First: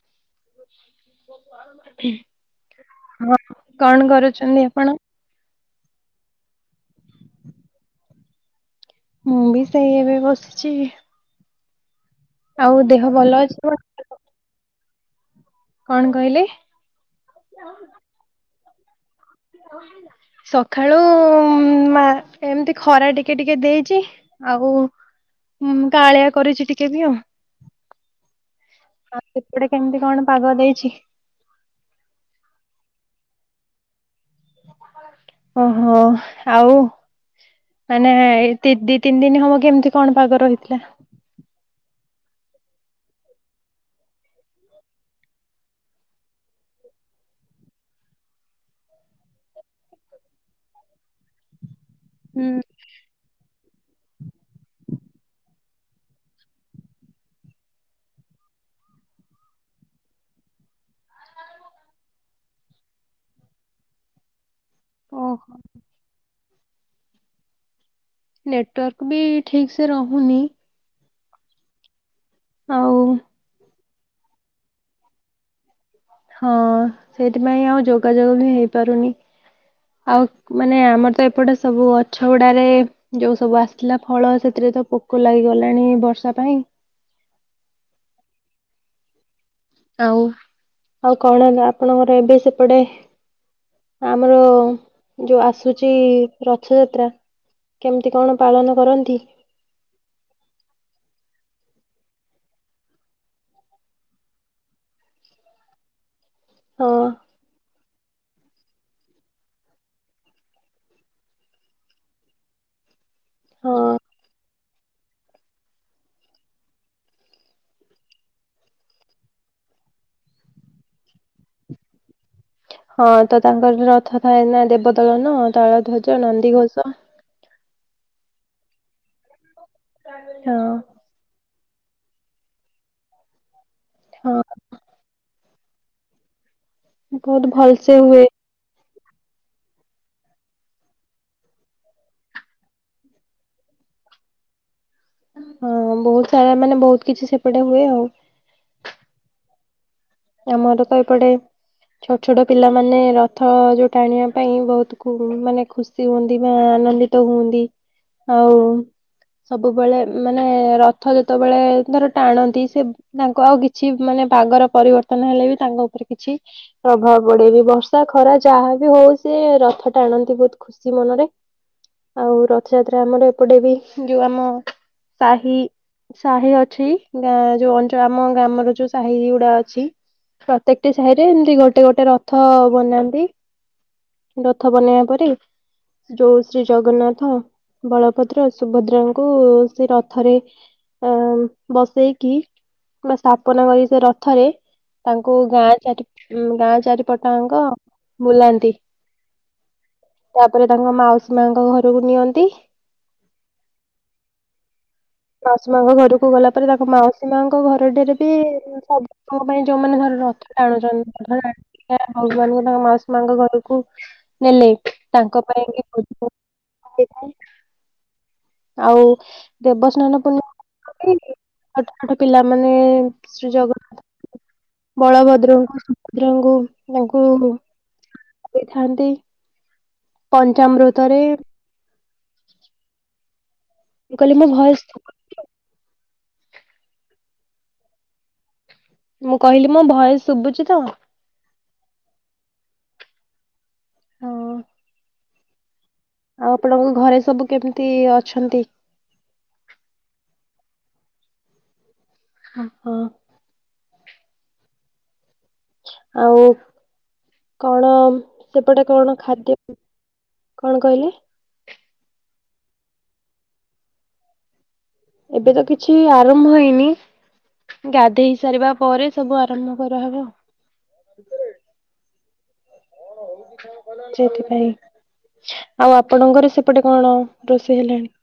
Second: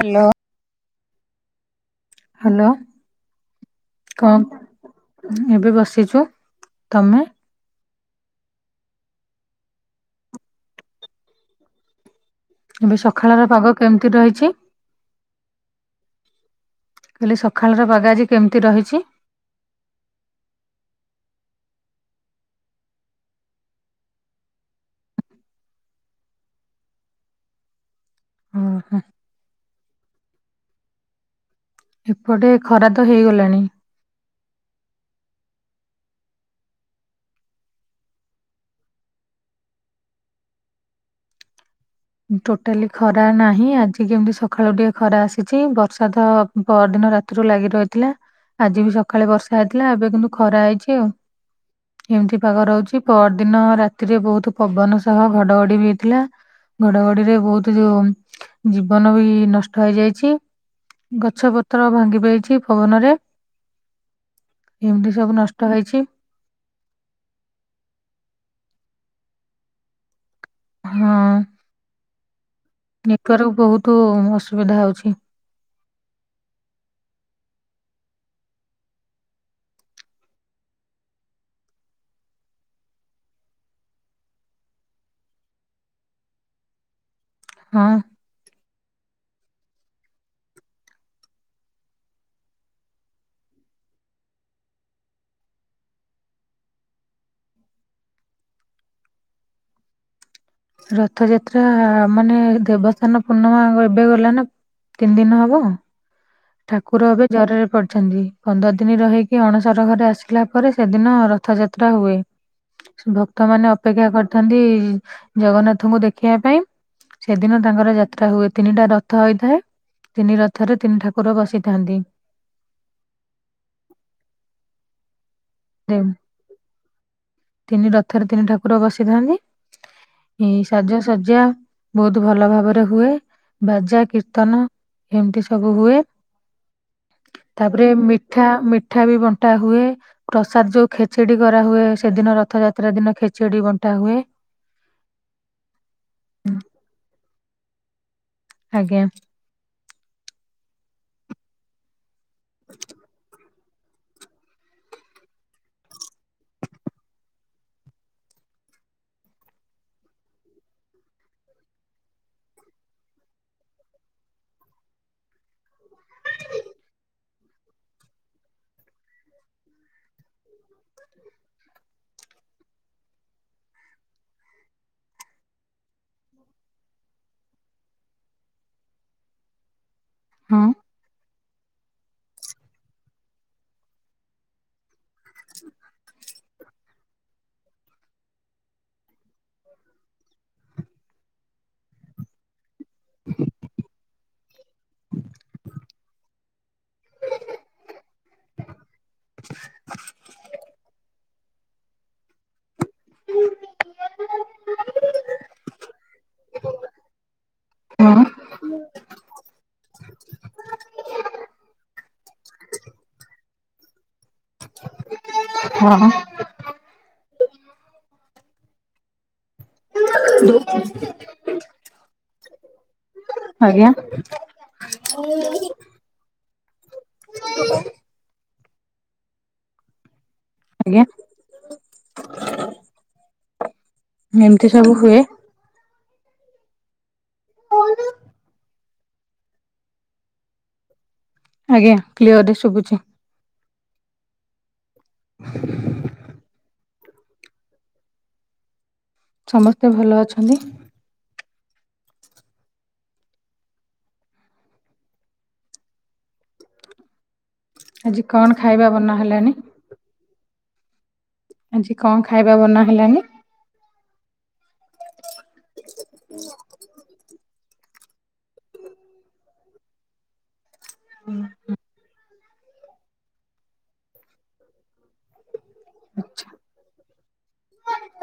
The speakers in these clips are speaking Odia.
ହ୍ୟାଲୋ। ଉଁ। ହ୍ୟାଲୋ କଣ, କରୁଛନ୍ତି ଆପଣ? ଏବେ ବସିଛୁ ତମେ? ମୁଁ ବି ସେଇ ଏବେ ବସିଛି। ଆଉ ଏବେ ଦେହ ଭଲ ସଖାଳର ଅଛି ତ? ପାଗ କେମିତି ରହିଛି? କଣ କହିଲେ? ମୁଁ କହିଲି ସଖାଳର ପାଗ ଆଜି କେମିତି ରହିଛି? ଅଲା ସକାଳୁ ମା ଏମିତି ଖରା ଟିକେ ଟିକେ ଦେଇଛି ଆଉ। ହୁଁ କାହାଳିଆ କରିଛି ଟିକେ ବି ଆଉ। ହୁଁ - ହୁଁ। ଆଉ ସେପଟେ କେମିତି କଣ ପାଗ ଦେଇଛି? ଏପଟେ ଖରା ତ ହେଇଗଲାଣି। ଓ ହୋ ଆଉ। ମାନେ ଏ ଦି ତିନି ଦିନ ହବ କେମିତି କଣ ପାଗ ରହିଥିଲା? ଟୋଟାଲି ଖରା ନାହିଁ, ଆଜି କେମିତି ସକାଳୁ ଟିକେ ଖରା ଆସିଛି। ବର୍ଷା ତ ପଅରଦିନ ରାତିରୁ ଲାଗି ରହିଥିଲା। ଆଜି ବି ସକାଳେ ବର୍ଷା ହେଇଥିଲା, ଏବେ କିନ୍ତୁ ଖରା ହେଇଛି ଆଉ। ଏମିତି ହୁଁ ପାଗ ରହୁଛି, ପରଦିନ ରାତିରେ ବହୁତ ପବନ ସହ ଘଡଘଡି ବି ହେଇଥିଲା। ଘଡଘଡିରେ ବହୁତ ଯୋଉ ଜୀବନ ବି ନଷ୍ଟ ହେଇଯାଇଚି। ଗଛ ପତ୍ର ଭାଙ୍ଗି ପାଇଛି ପବନରେ। ଏମିତି ସବୁ ଓହୋ ନଷ୍ଟ ହେଇଛି। ନେଟୱାର୍କ ବି ଠିକ ସେ ରହୁନି। ହଁ। ଆଉ ନେଟୱାର୍କ ବହୁତ ଅସୁବିଧା ହଉଛି। ହଁ ସେଇଥିପାଇଁ ଆଉ ଯୋଗାଯୋଗ ବି ହେଇପାରୁନି। ଆଉ ମାନେ ଆମର ତ ଏପଟେ ସବୁ ଗଛ ଗୁଡାରେ ଯୋଉ ସବୁ ଆସି ଥିଲା ଫଳ ସେଥିରେ ତ ପୋକ ଲାଗିଗଲାଣି ବର୍ଷା ପାଇଁ। ହଁ। ଆଉ ଆଉ କଣ ହେଲା ଆପଣଙ୍କର ଏବେ ସେପଟେ? ଆମର ଯୋଉ ଆସୁଛି ରଥଯାତ୍ରା କେମିତି କଣ ପାଳନ କରନ୍ତି? ରଥଯାତ୍ରା ମାନେ ଦେବସ୍ଥାନ ପୂର୍ଣ୍ଣିମା ଏବେ ଗଲା ନା ତିନି ଦିନ ହବ। ହଁ ଠାକୁର ଏବେ ଜରରେ ପଡିଛନ୍ତି। ପନ୍ଦର ଦିନ ରହିକି ଅଣସର ଘରେ ଆସିଲା ପରେ ସେଦିନ ରଥଯାତ୍ରା ହୁଏ। ଭକ୍ତ ମାନେ ହଁ ଅପେକ୍ଷା କରିଥାନ୍ତି ଜଗନ୍ନାଥଙ୍କୁ ଦେଖିବା ପାଇଁ ସେଦିନ ତାଙ୍କର ଯାତ୍ରା ହୁଏ। ତିନିଟା ରଥ ହୋଇଥାଏ ତିନି ରଥରେ ତିନି ଠାକୁ କୁର ବସିଥାନ୍ତି। ହଁ ତ ତାଙ୍କର ରଥ ଥାଏ ନା ଦେବଦଳନ, ଦେ- ତାଳଧ୍ୱଜ, ନନ୍ଦିଘୋଷ। ତିନି ରଥରେ ତିନି ଠାକୁର ବସିଥାନ୍ତି। ହଁ ଏଇ ସାଜ ଶଯ୍ୟା ବହୁତ ଭଲ ଭାବରେ ହୁଏ। ବାଜା, ହଁ କୀର୍ତ୍ତନ ଏମିତି ସବୁ ହୁଏ। ବହୁତ ତାପରେ ଭଲସେ ହୁଏ ମିଠା ମିଠା ବି ବଣ୍ଟା ହୁଏ। ପ୍ରସାଦ ଯୋଉ ଖେଚେଡି କରାହୁୁଏ ସେଦିନ ରଥଯାତ୍ରା ଦିନ ଖେଚଡି ବଣ୍ଟା ହୁଏ। ହଁ ବହୁତ ସାରା ମାନେ ବହୁତ କିଛି ସେପଟେ ହୁଏ ଆଉ। ଆଜ୍ଞା। ଆମର ତ ଏପଟେ ଛୋଟ ଛୋଟ ପିଲାମାନେ ରଥ ଯେଉଁ ଟାଣିବା ପାଇଁ ବହୁତ ମାନେ ଖୁସି ଖୁସି ହୁଅନ୍ତି ବା ଆନନ୍ଦିତ ହୁଅନ୍ତି ଆଉ ସବୁବେଳେ ମାନେ ରଥ ଯେତେବେଳେ ଧର ଟାଣନ୍ତି ସେ ତାଙ୍କୁ ଆଉ କିଛି ମାନେ ପାଗର ପରିବର୍ତ୍ତନ ହେଲେ ବି ତାଙ୍କ ଉପରେ କିଛି ପ୍ରଭାବ ବଟେ ବି ବର୍ଷା ଖରା ଯାହା ବିି ହଉ ସେ ରଥ ଟା ଆଣନ୍ତି ବୋହୁତ୍। ଖୁସି ମନରେ ଆଉ ର ରଥଯାତ୍ରା ଆମର ଏପଟେ ବି ଯୋଉ ଆମ ସାହି ସାହି ଅଛି ଗାଁ ଯୋଉ ଅଞ୍ଚଳ ଆମ ଗ୍ରାମର ଯୋଉ ସାହି ଗୁଡା ଅଛି। ହଁ ପ୍ରତ୍ୟେକଟି ସାହିଡରେ ଏମତି ଗୋଟେ ଗୋଟେ ରଥ ବନାନ୍ତି। ରଥ ବନେଇବା ପରେ ଯୋଉ ଶ୍ରୀ ଜଗନ୍ନାଥ, ବଳଭଦ୍ର, ସୁଭଦ୍ରାଙ୍କୁ ସେ ରଥରେ ଅ ବସେଇକି ବା ସ୍ଥାପନା କରିି ସେ ରଥରେ ତାଙ୍କୁ ଗାଁ ଚାରି ଗାଁ ଚାରିପଟାଙ୍କ ବୁଲାନ୍ତି। ତାପରେ ତାଙ୍କ ମାଉସୀ ମାଙ୍କ ଘରକୁ ନିଅନ୍ତି। [unintelligible] ମାଉସୀ ମାଙ୍କ ଘରକୁ ଗଲା ପରେ ତାଙ୍କ ମାଉସୀ ମାଙ୍କ ଘର ରେ ହଁ ବି ସବୁ ପାଇଁ ଯୋଉମାନେ ଧର ରଥ ଟା ଆଣୁଛନ୍ତି ରଥ ଭଗବାନ ତାଙ୍କ ମାଉସୀ ମାଆଙ୍କ ଘରକୁ ନେଲେ ତାଙ୍କ ପାଇଁ ବି ହଁ ବଏ [unintelligible] ଆଉ ଦେବସ୍ନାନ ପୂର୍ଣ୍ଣିମା ଛୋଟ ଛୋଟ ପିଲାମାନେ ଶ୍ରୀ ଆଜ୍ଞା ଜଗନ୍ନାଥ ବଳଭଦ୍ରଙ୍କୁ ଭଦ୍ରଙ୍କୁ ତାଙ୍କୁ କହିଥାନ୍ତି ଆଜ୍ଞା ପଞ୍ଚମୃତରେ ମୁଁ କହିଲି ମୋ ଏମିତି ସବୁ ଭଏସ ହୁଏ। ମୁଁ କହିଲି ମୋ ଭୟସ ଶୁଭୁଛି ତ? ଆଜ୍ଞା କ୍ଲିଅର ରେ ଶୁଭୁଛି। ହଁ। [inaudible] ଆଉ ଆପଣଙ୍କ ଘରେ ସବୁ କେମିତି ଅଛନ୍ତି? ସମସ୍ତେ ଭଲ ଅଛନ୍ତି। ହୁଁ ଆଉ କଣ ଆଜି କଣ ସେପଟେ ଖାଇବା ବନା କଣ ହେଲାନି ଖାଦ୍ୟ କଣ କହିଲେ? ଆଜି କଣ ଖାଇବା ବନା ହେଲାଣିି? ଏବେ ତ କିଛି ଆରମ୍ଭ ହେଇନି। ଗାଧେଇ ସାରିବା ପରେ ସବୁ ଆରମ୍ଭ କରାହବ। ହୁଁ। ସେଥିପାଇଁ ଆଉ ଆପଣଙ୍କର ସେପଟେ କଣ ରୋଷେଇ ହେଲାଣି?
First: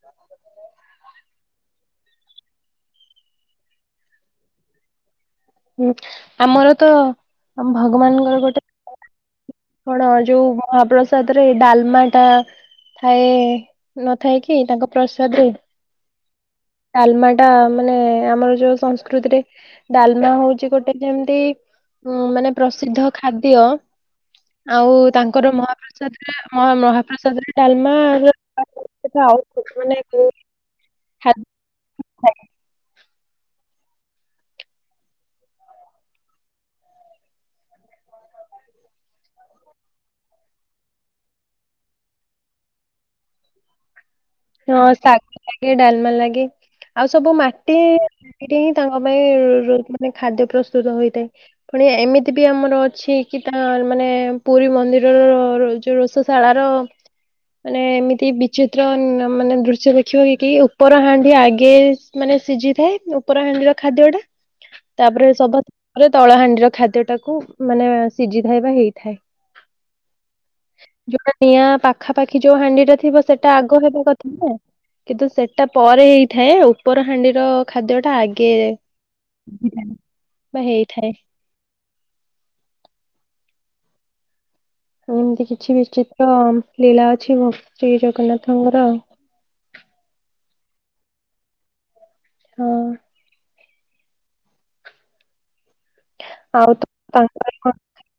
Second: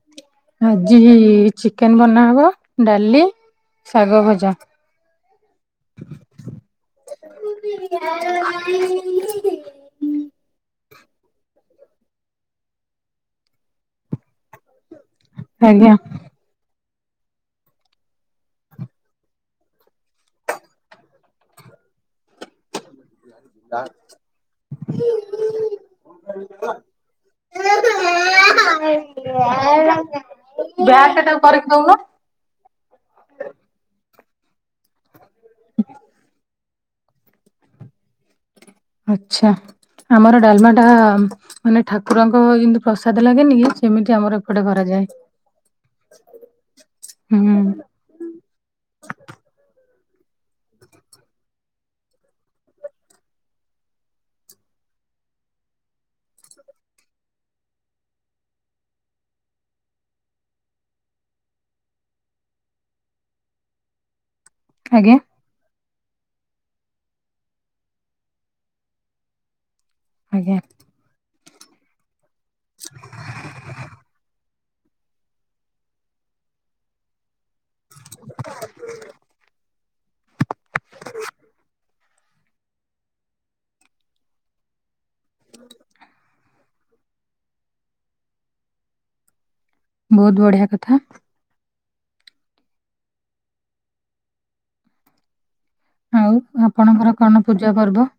ହ ଆଜି ଚିକେନ ବନାହବ ଡାଲି ଶାଗ ଭଜା। ହୁଁ ଆମର ତ ଆମ ଭଗବାନଙ୍କର ଗୋଟେ [unintelligible] କଣ ଯୋଉ ମହାପ୍ରସାଦ ରେ ଡାଲମା ଟା ଥାଏ ନଥାଏ କିି ତାଙ୍କ ପ୍ରସାଦରେ। ଆଜ୍ଞା। ଡାଲମା ଟା ମାନେ ଆମର ଯୋଉ ସଂସ୍କୃତିରେ ଡାଲମା ହୋଉଛି ଗୋଟେ ଯେମିତି ଉ ମାନେ ପ୍ରସିଦ୍ଧ ଖାଦ୍ୟ। ଆଉ ତାଙ୍କର ମହାପ୍ରସାଦ ଟା ମହାପ୍ରସାଦ ରେ ଡାଲମା ହୁଏ। ସେଟା ଆଉ ଶୁଭୁନି କୋଉ ବ୍ୟାକଟା ସେଟା କରିକି ଦଉନୁ। ଆ [inaudible] ଆଚ୍ଛା। ଆମର ଡାଲମା ଟା ମାନେ ଠାକୁରଙ୍କ ଯେମତି ପ୍ରସାଦ ଲାଗେନି କି ସେମିତି ଆମର ବି ହଁ ଶାଗ ଲାଗେ ଡାଲମା ଲାଗେ ଆଉ ସବୁ ହୁଁ ମାଟି ସେଇଠି ହିଁ ତାଙ୍କ ପାଇଁ ରୁ ମାନେ ଖାଦ୍ୟ ପ୍ରସ୍ତୁତ ହୋଇଥାଏ। ପୁଣି ଏମିତି ବି ଆମର ଅଛି କି ତା ମାନେ ପୁରୀ ମନ୍ଦିରର ଯୋଉ ରୋଷ ଶାଳାର ମାନେ ଏମିତି ବିଚିତ୍ର ମାନେ ଦୃଶ୍ୟ ଦେଖିବ କି କି ଉପର ହାଣ୍ଡି ଆଗେ ମାନେ ସିଝି ଥାଏ ଉପର ହାଣ୍ଡିର ଖାଦ୍ୟ ଟା। ଆଜ୍ଞା ତାପରେ ସଭା ତଳାହାଣ୍ଡିର ଖାଦ୍ୟଟାକୁ ମାନେ ସିଝିଥାଏ ବା ହେଇଥାଏ। ଆଜ୍ଞା। ଯୋଉଟା ନିଆଁ ପାଖାପାଖି ଯୋଉ ହାଣ୍ଡି ଟା ଥିବ ସେଟା ଆଗ ହେବା କଥା କିନ୍ତୁ ସେଟା ପରେ ହେଇଥାଏ ଉପର ହାଣ୍ଡିର ଖାଦ୍ୟ ଟା ଆଗେ ବା ହେଇଥାଏ। ଏମିତି କିଛି ବିଚିତ୍ର ଲୀଳା ଅଛି ଭ ଶ୍ରୀ ଜଗନ୍ନାଥଙ୍କର। ବହୁତ ବଢିଆ କଥା। ହଁ। ଆଉ ଆପଣଙ୍କର କଣ ପୂଜା ପର୍ବ?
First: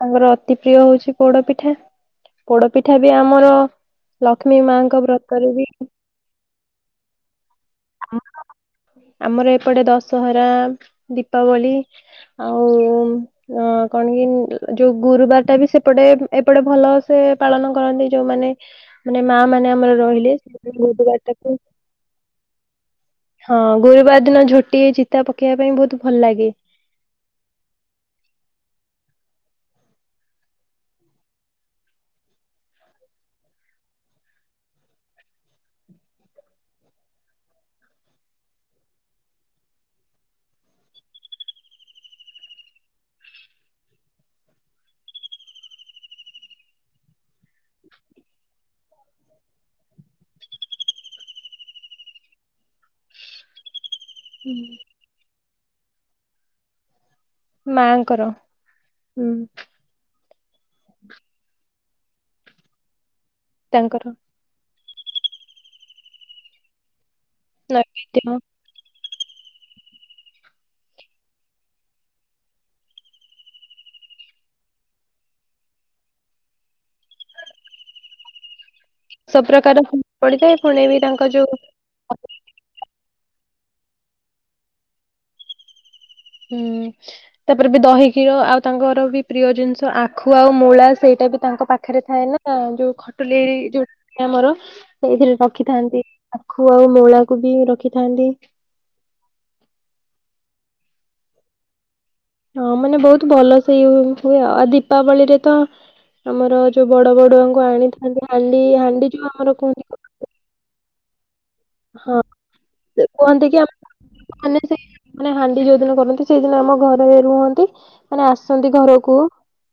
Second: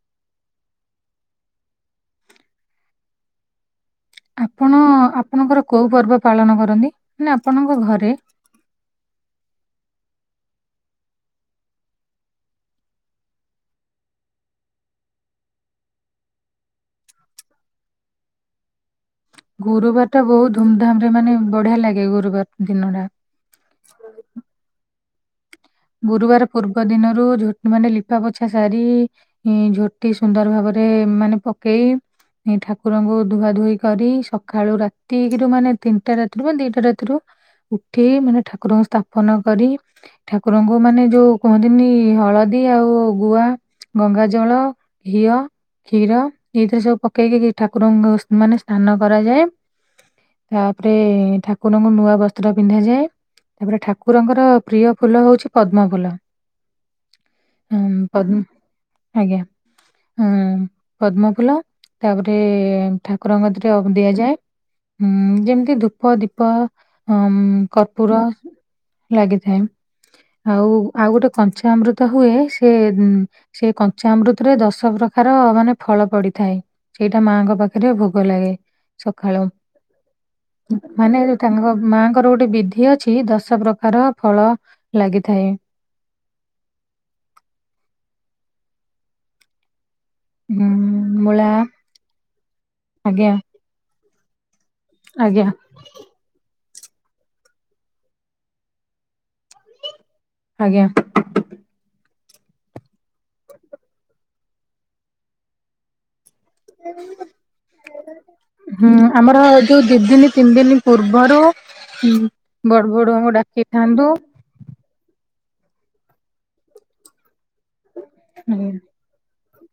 ତାଙ୍କର ଅତି ପ୍ରିୟ ହୋଉଚି ପୋଡପିଠା ପୋଡପିଠା ବି ଆମର ଲକ୍ଷ୍ମୀ ଆପଣ ମାଙ୍କ ବ୍ରତରୁ ଆପଣଙ୍କର ବି କୋଉ ପର୍ବ ପାଳନ କରନ୍ତି ନେ ଆପଣଙ୍କ ଘରେ। ଆମର ଏପଟେ ଦଶହରା ଦୀପାବଳି। ଆଉ। ଅ କଣ କି ଯୋଉ ଗୁରୁବାର ଟା ବି ସେପଟେ ଏପଟେ ଭଲ ସେ ପାଳନ କରନ୍ତି ଯୋଉମାନେ ମାନେ ମା ମାନେ ଆମର ଗୁରୁବାର ଟା ରହିଲେ ବହୁତ ଧୁମଧାମ ରେ ଗୁରୁବାର ମାନେ ଟାକୁ ବଢିଆ ଲାଗେ ଗୁରୁବାର ଦିନ ଟା। ହଁ ଗୁରୁବାର ଦିନ ଝୋଟି ଚିତା ପକେଇବା ପାଇଁ ବହୁତ ଭଲ ଗୁରୁବାର ଲାଗେ ପୂର୍ବ ଦିନରୁ ଝୋ ମାନେ ଲିପା ପୋଛା ସାରି। ଝୋଟି ସୁନ୍ଦର ଭାବରେ ମାନେ ପକେଇ ଏ ଠାକୁରଙ୍କୁ ଧୁଆ ଧୁୋଇ କରି ସକାଳୁ ରାତି ଗୁରୁ ମାନେ ତିନିଟା ରାତିରୁ ବା ଦିଟା ରାତିରୁ ଉଠି ମାନେ ଠାକୁରଙ୍କୁ ସ୍ଥାପନ କରି। ଠାକ୍ କୁରଙ୍କୁ ମାନେ ଯୋଉ କୁହନ୍ତିନି ହଳଦୀ ଆଉ ଗୁଆ। ଗଙ୍ଗା ଜଳ ଘିଅ। କ୍ଷୀର ଏଇଥି ସବୁ ପକେଇକି ଠାକୁରଙ୍କୁ ମାନେ ସ୍ନାନ କରାଯାଏ। ତାପରେ ଠାକୁରଙ୍କୁ ନୂଆ ବସ୍ତ୍ର ପିନ୍ଧାଯାଏ। ତାପରେ ଠାକୁରଙ୍କର ପ୍ରିୟ ଫୁଲ ହଉଛି ପଦ୍ମ ଫୁଲ। ହଁ ମାଙ୍କର ପଦ୍ମ ହୁଁ ଆଜ୍ଞା। ହଁ ପଦ୍ମଫୁଲ ତାପରେ ଠାକୁରଙ୍କତିରେ ଅଗ୍ ତାଙ୍କର ଦିଆଯାଏ। ଉଁ ଯେମିତି ଧୂପ ଦୀପ ଉ କର୍ପୂର ନୈବେଦ୍ୟ ଲାଗିଥାଏ। ଆଉ ଆଉ ଗୋଟେ କଞ୍ଚା ଅମୃତ ହୁଏ। ସେ ସେଇ କଞ୍ଚାମୃତରେ ଦଶ ପ୍ରକାର ମାନେ ଫଳ ପଡିଥାଏ। ସେଇଟା ମାଙ୍କ ପାଖରେ ଭୋଗ ଲାଗେ। ସବୁ ସକାଳୁ ପ୍ରକାର ପଡିଥାଏ ପୁଣି ବି ମାନେ ଯୋଉ ତାଙ୍କ ମା ର ଗୋଟେ ବିଧି ଅଛି ଦଶ ପ୍ରକାର ଫଳ ଲାଗିଥାଏ। ହୁଁ ତାପରେ ବି ଦହି କ୍ଷୀର ଆଉ ତାଙ୍କର ବି ପ୍ରିୟ ଜିନିଷ ଆ ଖୁଆ ଆଉ ଉଁ ମୂଳା ସେଇଟା ବି ମୂଳା ତାଙ୍କ ପାଖରେ ଥାଏ ନା। ଯୋଉ ଆଜ୍ଞା ଖଟୁଲି ଯୋଉ ଆମର ସେଇଥିରେ ଆଜ୍ଞା ରଖିଥାନ୍ତି। ଆଖୁ ଆଉ ମୂଳାକୁ ବି ରଖିଥାନ୍ତି। ଆଜ୍ଞା। ହଁ ମାନେ ବହୁତ ଭଲ ସେଇ ହୁଏ। ଆ ଆଉ ଦୀପାବଳିରେ ତ ଆମର ଯୋଉ ବଡ ବଡୁଆଙ୍କୁ ଆଣିଥାନ୍ତି ହାଣ୍ଡି ହାଣ୍ଡି ଯୋଉ ଆମର କୁହନ୍ତି। ଦୁଇ ଦିନ ତିନି ଦିନ ପୂର୍ବରୁ ହଁ ବଡ ବଡୁଆଙ୍କୁ କୁହନ୍ତି କି ଡାକିଥାଆନ୍ତୁ। ମାନେ ସେ ମାନେ ହାଣ୍ଡି ଯୋଉ ଦିନ କରନ୍ତି। ସେଇଦିନ ଆମ ଘରେ ରୁହନ୍ତି। ମାନେ ହୁଁ। ଆସନ୍ତି ଘରକୁ।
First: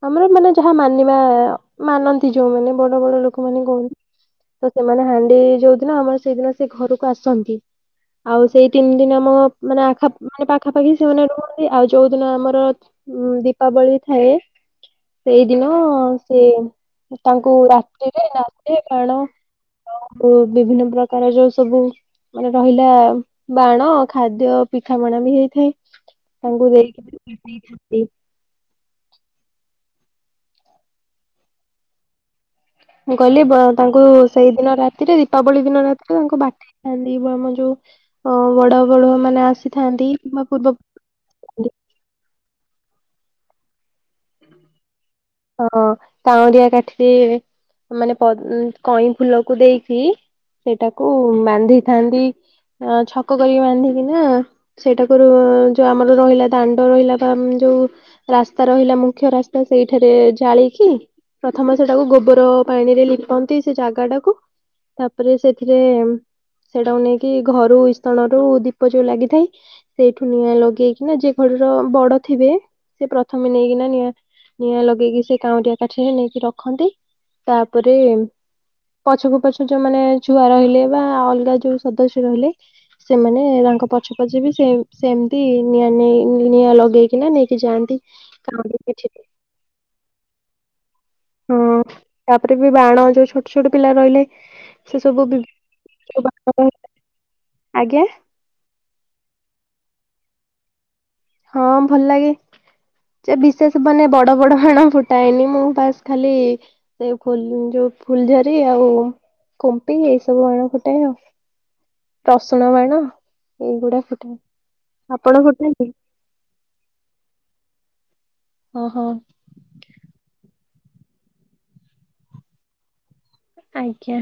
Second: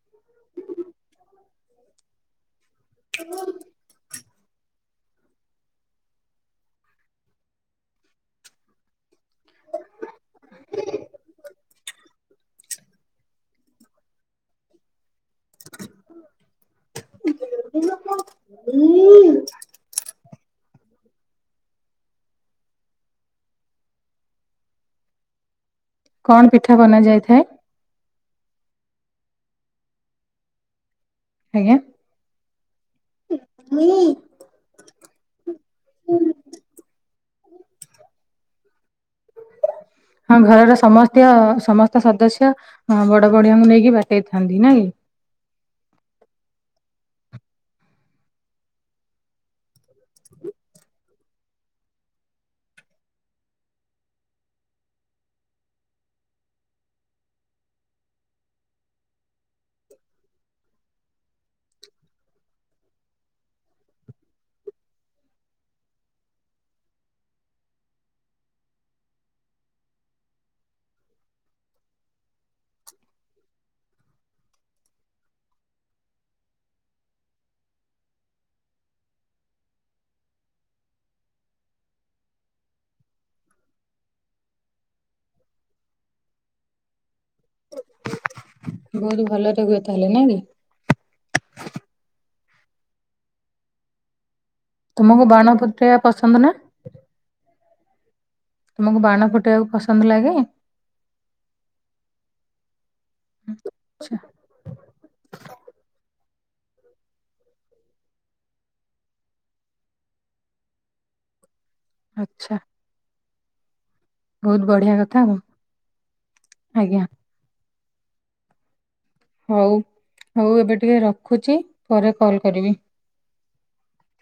ଆମର ମାନେ ଯାହା ମାନିବା। ମାନନ୍ତି ଯୋଉମାନେ ବଡ ବଡ ଲୋକମାନେ କୁହନ୍ତି। ତ ସେମାନେ ହାଣ୍ଡି ଯୋଉଦିନ ଆମର ସେଇଦିନ ସେ ଘରକୁ ଆସନ୍ତି। ଆଉ ସେଇ ତିନି ଦିନ ଆମ ମାନେ ଆଖ ମାନେ ପାଖାପାଖି ସେମାନେ ରୁହନ୍ତି। ଆଉ ଯୋଉଦିନ ଆମର ହଁ ଦୀପାବଳି ଥାଏ। ସେଇଦିନ ସେ ତାଙ୍କୁ ରାତିରେ ନାଚରେ କଣ? ବିଭିନ୍ନ ପ୍ରକାର ଯୋଉ ସବୁ ମାନେ ରହିଲା ବାଣ ଖାଦ୍ୟ ପିଠାମଣା ବି ହେଇଥାଏ। କଣ ତାଙ୍କୁ ପିଠା ବନା ଦେଇକି ନେଇ ଯାଇଥାଏ ଦେଇଥାନ୍ତି। ଆଜ୍ଞା। ମୁଁ କହିଲି ବ ତାଙ୍କୁ ସେଇଦିନ ରାତିରେ ଦୀପାବଳି ଦିନ ରାତିରେ ତାଙ୍କ ବାଟେଇ ଥାନ୍ତି। ଆମ ଯୋଉ ଅ ବଡ ବଡୁଆ ମାନେ ଆସିଥାନ୍ତି। ହଁ କିମ୍ବା ପୂର୍ବ ଘରର ସମସ୍ତ ସମସ୍ତ ସଦସ୍ୟ ବଡ ବଡିଆଙ୍କୁ ନେଇକି ବାଟେଇଥାନ୍ତି ନା କି। ହଁ କାଉଁରିଆ କାଠି ମାନେ ପଦ୍ କଇଁ ଫୁଲକୁ ଦେଇକି ସେଇଟାକୁ ବାନ୍ଧିଥାନ୍ତି। ଆ ଛକ କରିକି ବାନ୍ଧିକି ନା ସେଇଟାକୁ ଯୋଉ ଆମର ରହିଲା ଦାଣ୍ଡ ରହିଲା। ବା ଯୋଉ ରାସ୍ତା ରହିଲା। ମୁଁ ମୁଖ୍ୟ ରାସ୍ତା ସେଇଠାରେ ଜାଳିକି ପ୍ରଥମ ସେଟାକୁ ଗୋବର ପାଣିରେ ଲିପନ୍ତି ସେ ଜାଗା ଟାକୁ। ତାପରେ ସେଥିରେ ସେଇଟାକୁ ନେଇକି ଘରୁ ଇସଣରୁ ଦୀପ ଯୋଉ ଲାଗିଥାଏ। ସେଇଠୁ ନିଆଁ ଲଗେଇକିନା ଯେ ଘରର ବଡ ଥିବେ। ସେ ପ୍ରଥମେ ନେଇକିନା ନିଆଁ ନିଆଁ ଲଗେଇକି ସେ କାଉଁରିଆ କାଠରେ ନେଇକି ରଖନ୍ତି। ତାପରେ ପଛକୁ ପଛ ଯୋଉ ମାନେ ଛୁଆ ରହିଲେ। ବା ଅଲଗା ଯୋଉ ସଦସ୍ୟ ରହିଲେ। ସେମାନେ ତାଙ୍କ ପଛ ପଛେ ବି ସେ ସେମିତି ନିଆଁ ନେଇ ନିଆଁ ଲଗେଇକିନା ନେଇକି ଯାଆନ୍ତି। କଣ? ବହୁତ ଭଲରେ ହୁଏ ତାହେଲେ ନା କି। ହଁ ତାପରେ ବି ବାଣ ଯୋଉ ଛୋଟ ଛୋଟ ପିଲା ରହିଲେ। ତୁମକୁ ବାଣ ଫୁଟେଇବା ପସନ୍ଦ ନା ଆଜ୍ଞା। ତୁମକୁ ବାଣ ଫୁଟାଇବାକୁ ପସନ୍ଦ ଲାଗେ? ହଁ ଭଲ ଲାଗେ ଯେ ବିଶେଷ ମାନେ ବଡ ବଡ ବାଣ ଫୁଟାଏନି ମୁଁ ବାସ୍ ଖାଲି ସେ ଫୁଲ୍ ଯୋଉ ଫୁଲଝରି ଆଉ କୁମ୍ପି ଏଇ ସବୁ ବାଣ ଫୁଟାଏ ଆ ଆଚ୍ଛା ରସୁଣ ବାଣ ଏଇଗୁଡା ଫୁଟା ବହୁତ ବଢିଆ କଥା ଟାଏ ଆଉ ଆପଣ ଫୁଟାନ୍ତି? ଆଜ୍ଞା। ଓହୋ। ହଉ ହଉ ଏବେ ଟିକେ ରଖୁଛି ପରେ କଲ୍ କରିବି। ଆଜ୍ଞା।